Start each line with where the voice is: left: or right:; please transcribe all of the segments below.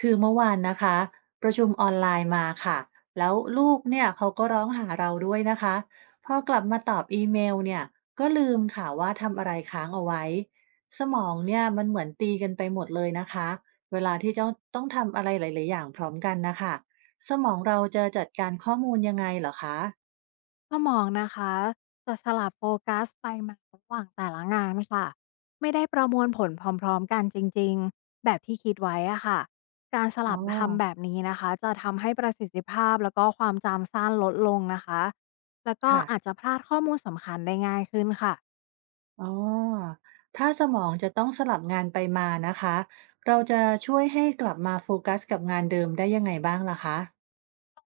right: คือเมื่อวานนะคะประชุมออนไลน์มาค่ะแล้วลูกเนี่ยเขาก็ร้องหาเราด้วยนะคะพอกลับมาตอบอีเมลเนี่ยก็ลืมค่ะว่าทำอะไรค้างเอาไว้สมองเนี่ยมันเหมือนตีกันไปหมดเลยนะคะเวลาที่จ้าต้องทำอะไรหลายๆอย่างพร้อมกันนะคะสมองเราจะจัดการข้อมูลยังไงเหรอคะ
left: ก็มองนะคะจะสลับโฟกัสไปมาระหว่างแต่ละงานค่ะไม่ได้ประมวลผลพร้อมๆกันจริงๆแบบที่คิดไว้อะค่ะการส
right: อ๋อ
left: ลับทำแบบนี้นะคะจะทำให้ประสิทธิภาพแล้วก็ความจำสั้นลดลงนะคะแล้วก็
right: ค่ะ
left: อาจจะพลาดข้อมูลสำคัญได้ง่ายขึ้นค่ะ
right: อ๋อถ้าสมองจะต้องสลับงานไปมานะคะเราจะช่วยให้กลับมาโฟกัสกับงานเดิมได้ยังไงบ้างล่ะคะ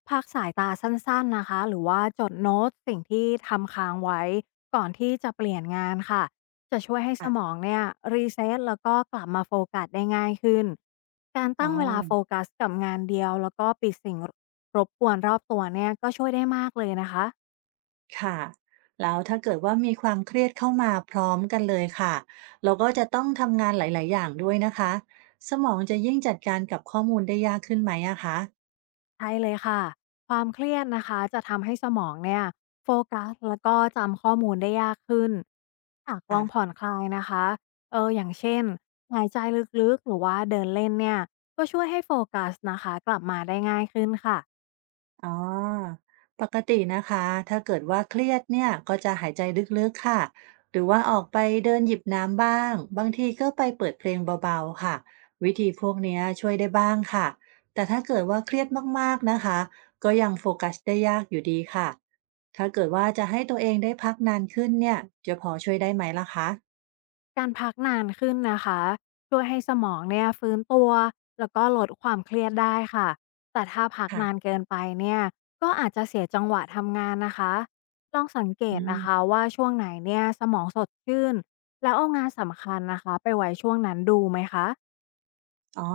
left: พักสายตาสั้นๆ นะคะหรือว่าจดโน้ตสิ่งที่ทำค้างไว้ก่อนที่จะเปลี่ยนงานค่ะจะช่วยให้สมอ
right: ค่ะ
left: งเนี่ยรีเซ็ตแล้วก็กลับมาโฟกัสได้ง่ายขึ้นการ
right: อ๋อ
left: ตั้งเวลาโฟกัสกับงานเดียวแล้วก็ปิดสิ่งรบกวนรอบตัวเนี่ยก็ช่วยได้มากเลยนะคะ
right: ค่ะ แล้วถ้าเกิดว่ามีความเครียดเข้ามาพร้อมกันเลยค่ะ เราก็จะต้องทำงานหลายๆอย่างด้วยนะคะ สมองจะยิ่งจัดการกับข้อมูลได้ยากขึ้นไหมอะคะ
left: ใช่เลยค่ะความเครียดนะคะจะทำให้สมองเนี่ยโฟกัสแล้วก็จำข้อมูลได้ยากขึ้นหากล
right: ค่ะ
left: องผ่อนคลายนะคะอย่างเช่นหายใจลึกๆหรือว่าเดินเล่นเนี่ยก็ช่วยให้โฟกัสนะคะกลับมาได้ง่ายขึ้นค่ะ
right: อ๋อปกตินะคะถ้าเกิดว่าเครียดเนี่ยก็จะหายใจลึกๆค่ะหรือว่าออกไปเดินหยิบน้ำบ้างบางทีก็ไปเปิดเพลงเบาๆค่ะวิธีพวกเนี้ยช่วยได้บ้างค่ะแต่ถ้าเกิดว่าเครียดมากๆนะคะก็ยังโฟกัสได้ยากอยู่ดีค่ะถ้าเกิดว่าจะให้ตัวเองได้พักนานขึ้นเนี่ยจะพอช่วยได้ไหมล่ะคะ
left: การพักนานขึ้นนะคะช่วยให้สมองเนี่ยฟื้นตัวแล้วก็ลดความเครียดได้ค่ะแต่ถ้าพักนาน
right: ค่ะ
left: เกินไปเนี่ยก็อาจจะเสียจังหวะทำงานนะคะลองสังเก
right: อื
left: ตนะคะ
right: ม
left: ว่าช่วงไหนเนี่ยสมองสดชื่นแล้วเอางานสำคัญนะคะไปไว้ช่วงนั้นดูไหมคะ
right: อ๋อ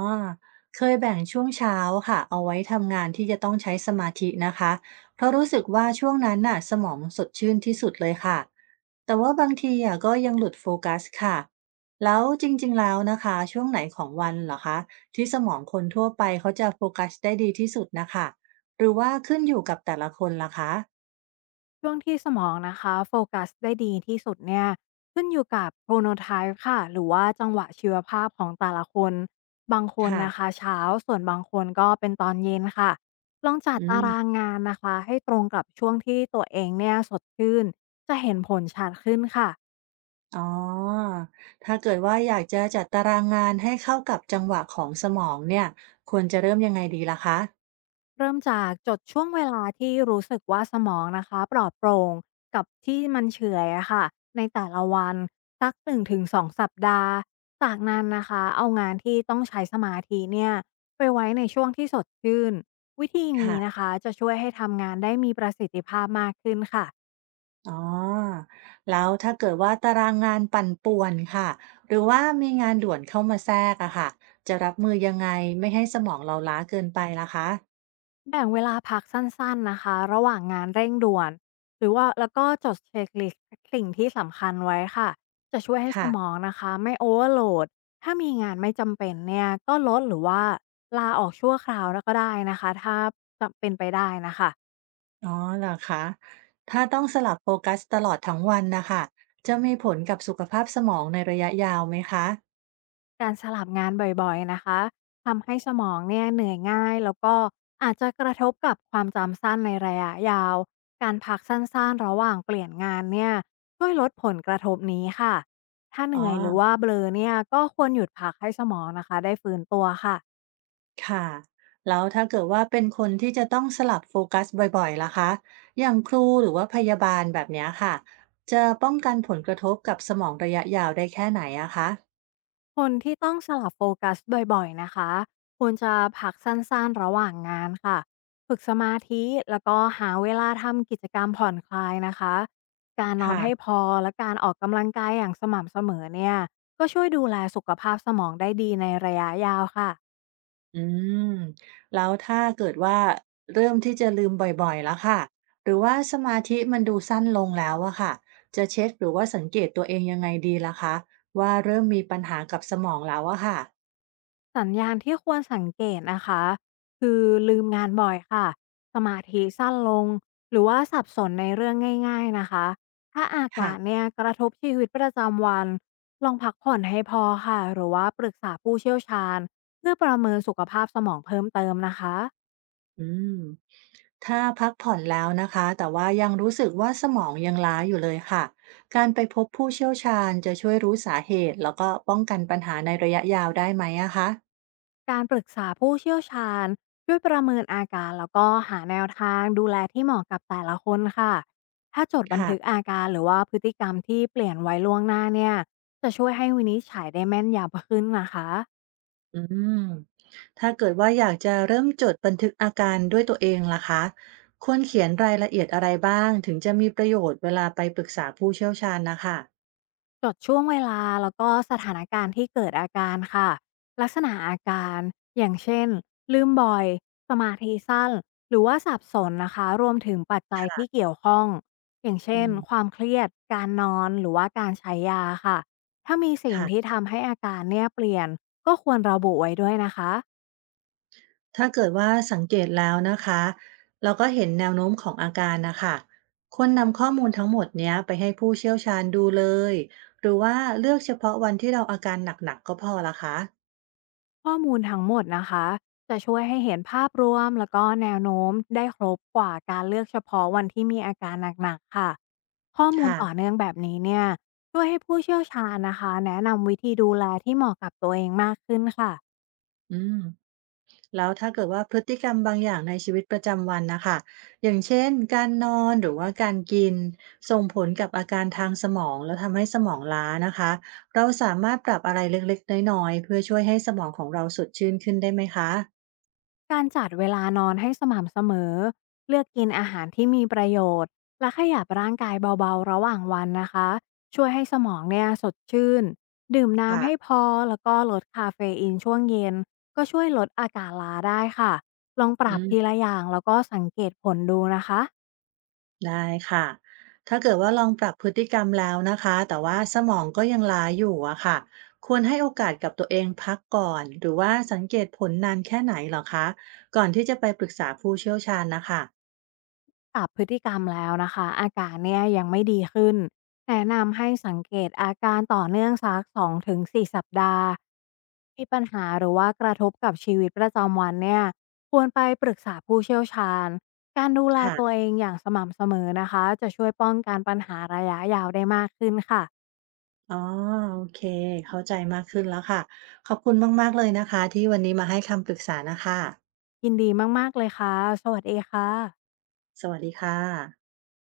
right: เคยแบ่งช่วงเช้าค่ะเอาไว้ทำงานที่จะต้องใช้สมาธินะคะเพราะรู้สึกว่าช่วงนั้นน่ะสมองสดชื่นที่สุดเลยค่ะ แต่ว่าบางทีอ่ะก็ยังหลุดโฟกัสค่ะแล้วจริงๆแล้วนะคะช่วงไหนของวันเหรอคะที่สมองคนทั่วไปเขาจะโฟกัสได้ดีที่สุดนะคะหรือว่าขึ้นอยู่กับแต่ละคนล่ะคะ
left: ช่วงที่สมองนะคะโฟกัสได้ดีที่สุดเนี่ยขึ้นอยู่กับโ r o n o t y p e ค่ะหรือว่าจังหวะชีวภาพของแต่ละคนบางคนนะ
right: ค่ะ
left: คะเช้าส่วนบางคนก็เป็นตอนเย็นค่ะลองจั
right: อื
left: ดตา
right: ม
left: รางงานนะคะให้ตรงกับช่วงที่ตัวเองเนี่ยสดชื่นจะเห็นผลชัดขึ้นค่ะ
right: อ๋อถ้าเกิดว่าอยากจะจัดตารางงานให้เข้ากับจังหวะของสมองเนี่ยควรจะเริ่มยังไงดีล่ะคะ
left: เริ่มจากจดช่วงเวลาที่รู้สึกว่าสมองนะคะปลอดโปร่งกับที่มันเฉื่อยอะค่ะในแต่ละวันสัก1-2สองสัปดาห์จากนั้นนะคะเอางานที่ต้องใช้สมาธิเนี่ยไปไว้ในช่วงที่สดชื่นวิธีนี้นะ
right: ค่ะ
left: คะจะช่วยให้ทำงานได้มีประสิทธิภาพมากขึ้นค่ะ
right: อ๋อ แล้วถ้าเกิดว่าตารางงานปั่นป่วนค่ะ หรือว่ามีงานด่วนเข้ามาแทรกอะค่ะจะรับมือยังไงไม่ให้สมองเราล้าเกินไปล่ะคะ
left: แบ่งเวลาพักสั้นๆนะคะระหว่างงานเร่งด่วนหรือว่าแล้วก็จดเช็คลิสต์สิ่งที่สำคัญไว้ค่ะจะช่วยให้ส
right: ค่ะ
left: มองนะคะไม่โอเวอร์โหลดถ้ามีงานไม่จำเป็นเนี่ยก็ลดหรือว่าลาออกชั่วคราวแล้วก็ได้นะคะถ้าจำเป็นไปได้นะคะ
right: อ๋อเหรอคะถ้าต้องสลับโฟกัสตลอดทั้งวันนะคะจะมีผลกับสุขภาพสมองในระยะยาวไหมคะ
left: การสลับงานบ่อยๆนะคะทำให้สมองเนี่ยเหนื่อยง่ายแล้วก็อาจจะกระทบกับความจำสั้นในระยะยาวการพักสั้นๆระหว่างเปลี่ยนงานเนี่ยช่วยลดผลกระทบนี้ค่ะถ้าเห
right: อ๋อ
left: นื่อยหรือว่าเบลอเนี่ยก็ควรหยุดพักให้สมองนะคะได้ฟื้นตัวค่ะ
right: ค่ะแล้วถ้าเกิดว่าเป็นคนที่จะต้องสลับโฟกัสบ่อยๆล่ะคะอย่างครูหรือว่าพยาบาลแบบเนี้ยค่ะจะป้องกันผลกระทบกับสมองระยะยาวได้แค่ไหนอะคะ
left: คนที่ต้องสลับโฟกัสบ่อยๆนะคะควรจะพักสั้นๆระหว่างงานค่ะฝึกสมาธิแล้วก็หาเวลาทำกิจกรรมผ่อนคลายนะคะการนอนให้
right: ค่ะ
left: พอและการออกกำลังกายอย่างสม่ำเสมอเนี่ยก็ช่วยดูแลสุขภาพสมองได้ดีในระยะยาวค่ะ
right: อืมแล้วถ้าเกิดว่าเริ่มที่จะลืมบ่อยๆแล้วค่ะหรือว่าสมาธิมันดูสั้นลงแล้วอะค่ะจะเช็คหรือว่าสังเกตตัวเองยังไงดีล่ะคะว่าเริ่มมีปัญหากับสมองแล้วอะค่ะ
left: สัญญาณที่ควรสังเกตนะคะคือลืมงานบ่อยค่ะสมาธิสั้นลงหรือว่าสับสนในเรื่องง่ายๆนะคะถ้าอากาศ
right: ค่ะ
left: เนี่ยกระทบชีวิตประจำวันลองพักผ่อนให้พอค่ะหรือว่าปรึกษาผู้เชี่ยวชาญเพื่อประเมินสุขภาพสมองเพิ่มเติมนะคะ
right: อืม ถ้าพักผ่อนแล้วนะคะแต่ว่ายังรู้สึกว่าสมองยังล้าอยู่เลยค่ะการไปพบผู้เชี่ยวชาญจะช่วยรู้สาเหตุแล้วก็ป้องกันปัญหาในระยะยาวได้ไหมอะคะ
left: การปรึกษาผู้เชี่ยวชาญช่วยประเมินอาการแล้วก็หาแนวทางดูแลที่เหมาะกับแต่ละคนค่ะถ้าจดบันทึก
right: ค่ะ
left: อาการหรือว่าพฤติกรรมที่เปลี่ยนไว้ล่วงหน้าเนี่ยจะช่วยให้วินิจฉัยได้แม่นยำขึ้นนะคะ
right: อืมถ้าเกิดว่าอยากจะเริ่มจดบันทึกอาการด้วยตัวเองล่ะคะควรเขียนรายละเอียดอะไรบ้างถึงจะมีประโยชน์เวลาไปปรึกษาผู้เชี่ยวชาญนะคะ
left: จดช่วงเวลาแล้วก็สถานการณ์ที่เกิดอาการค่ะลักษณะอาการอย่างเช่นลืมบ่อยสมาธิสั้นหรือว่าสับสนนะคะรวมถึงปัจจัยที่
right: ค่ะ
left: เกี่ยวข้องอย่างเช่
right: อื
left: น
right: ม
left: ความเครียดการนอนหรือว่าการใช้ยาค่ะถ้ามีสิ่งที่
right: ค่ะ
left: ทำให้อาการเนี่ยเปลี่ยนก็ควรระบุไว้ด้วยนะคะ
right: ถ้าเกิดว่าสังเกตแล้วนะคะเราก็เห็นแนวโน้มของอาการนะคะควรนำข้อมูลทั้งหมดเนี้ยไปให้ผู้เชี่ยวชาญดูเลยหรือว่าเลือกเฉพาะวันที่เราอาการหนักๆก็พอละคะ
left: ข้อมูลทั้งหมดนะคะจะช่วยให้เห็นภาพรวมแล้วก็แนวโน้มได้ครบกว่าการเลือกเฉพาะวันที่มีอาการหนักๆค่ะข้อมูล
right: ค่ะ
left: ต่อเนื่องแบบนี้เนี่ยช่วยให้ผู้เชี่ยวชาญนะคะแนะนำวิธีดูแลที่เหมาะกับตัวเองมากขึ้นค่ะ
right: อืมแล้วถ้าเกิดว่าพฤติกรรมบางอย่างในชีวิตประจำวันนะคะอย่างเช่นการนอนหรือว่าการกินส่งผลกับอาการทางสมองแล้วทำให้สมองล้านะคะเราสามารถปรับอะไรเล็กๆน้อยๆเพื่อช่วยให้สมองของเราสดชื่นขึ้นได้ไหมคะ
left: การจัดเวลานอนให้สม่ำเสมอ เลือกกินอาหารที่มีประโยชน์ และขยับร่างกายเบาๆระหว่างวันนะคะ ช่วยให้สมองเนี่ยสดชื่น ดื่มน้ำให้
right: ค่ะ
left: พอแล้วก็ลดคาเฟอีนช่วงเย็นก็ช่วยลดอาการล้าได้ค่ะ ลองป
right: อื
left: รับที
right: ม
left: ละอย่างแล้วก็สังเกตผลดูนะคะ
right: ได้ค่ะ ถ้าเกิดว่าลองปรับพฤติกรรมแล้วนะคะ แต่ว่าสมองก็ยังล้าอยู่อะค่ะ ควรให้โอกาสกับตัวเองพักก่อน หรือว่าสังเกตผลนานแค่ไหนเหรอคะ ก่อนที่จะไปปรึกษาผู้เชี่ยวชาญนะคะ
left: ปรับพฤติกรรมแล้วนะคะอาการเนี่ยยังไม่ดีขึ้นแนะนำให้สังเกตอาการต่อเนื่องสัก2-4สสัปดาห์มีปัญหาหรือว่ากระทบกับชีวิตประจำวันเนี่ยควรไปปรึกษาผู้เชี่ยวชาญการดูแล
right: ค่ะ
left: ตัวเองอย่างสม่ำเสมอนะคะจะช่วยป้องกันปัญหาระยะยาวได้มากขึ้นค่ะ
right: อ๋อโอเค เข้าใจมากขึ้นแล้วค่ะ ขอบคุณมากๆเลยนะคะที่วันนี้มาให้คำปรึกษานะคะ
left: ยินดีมากๆเลยค่ะสวัสดีค่ะ
right: สวัสดีค่ะ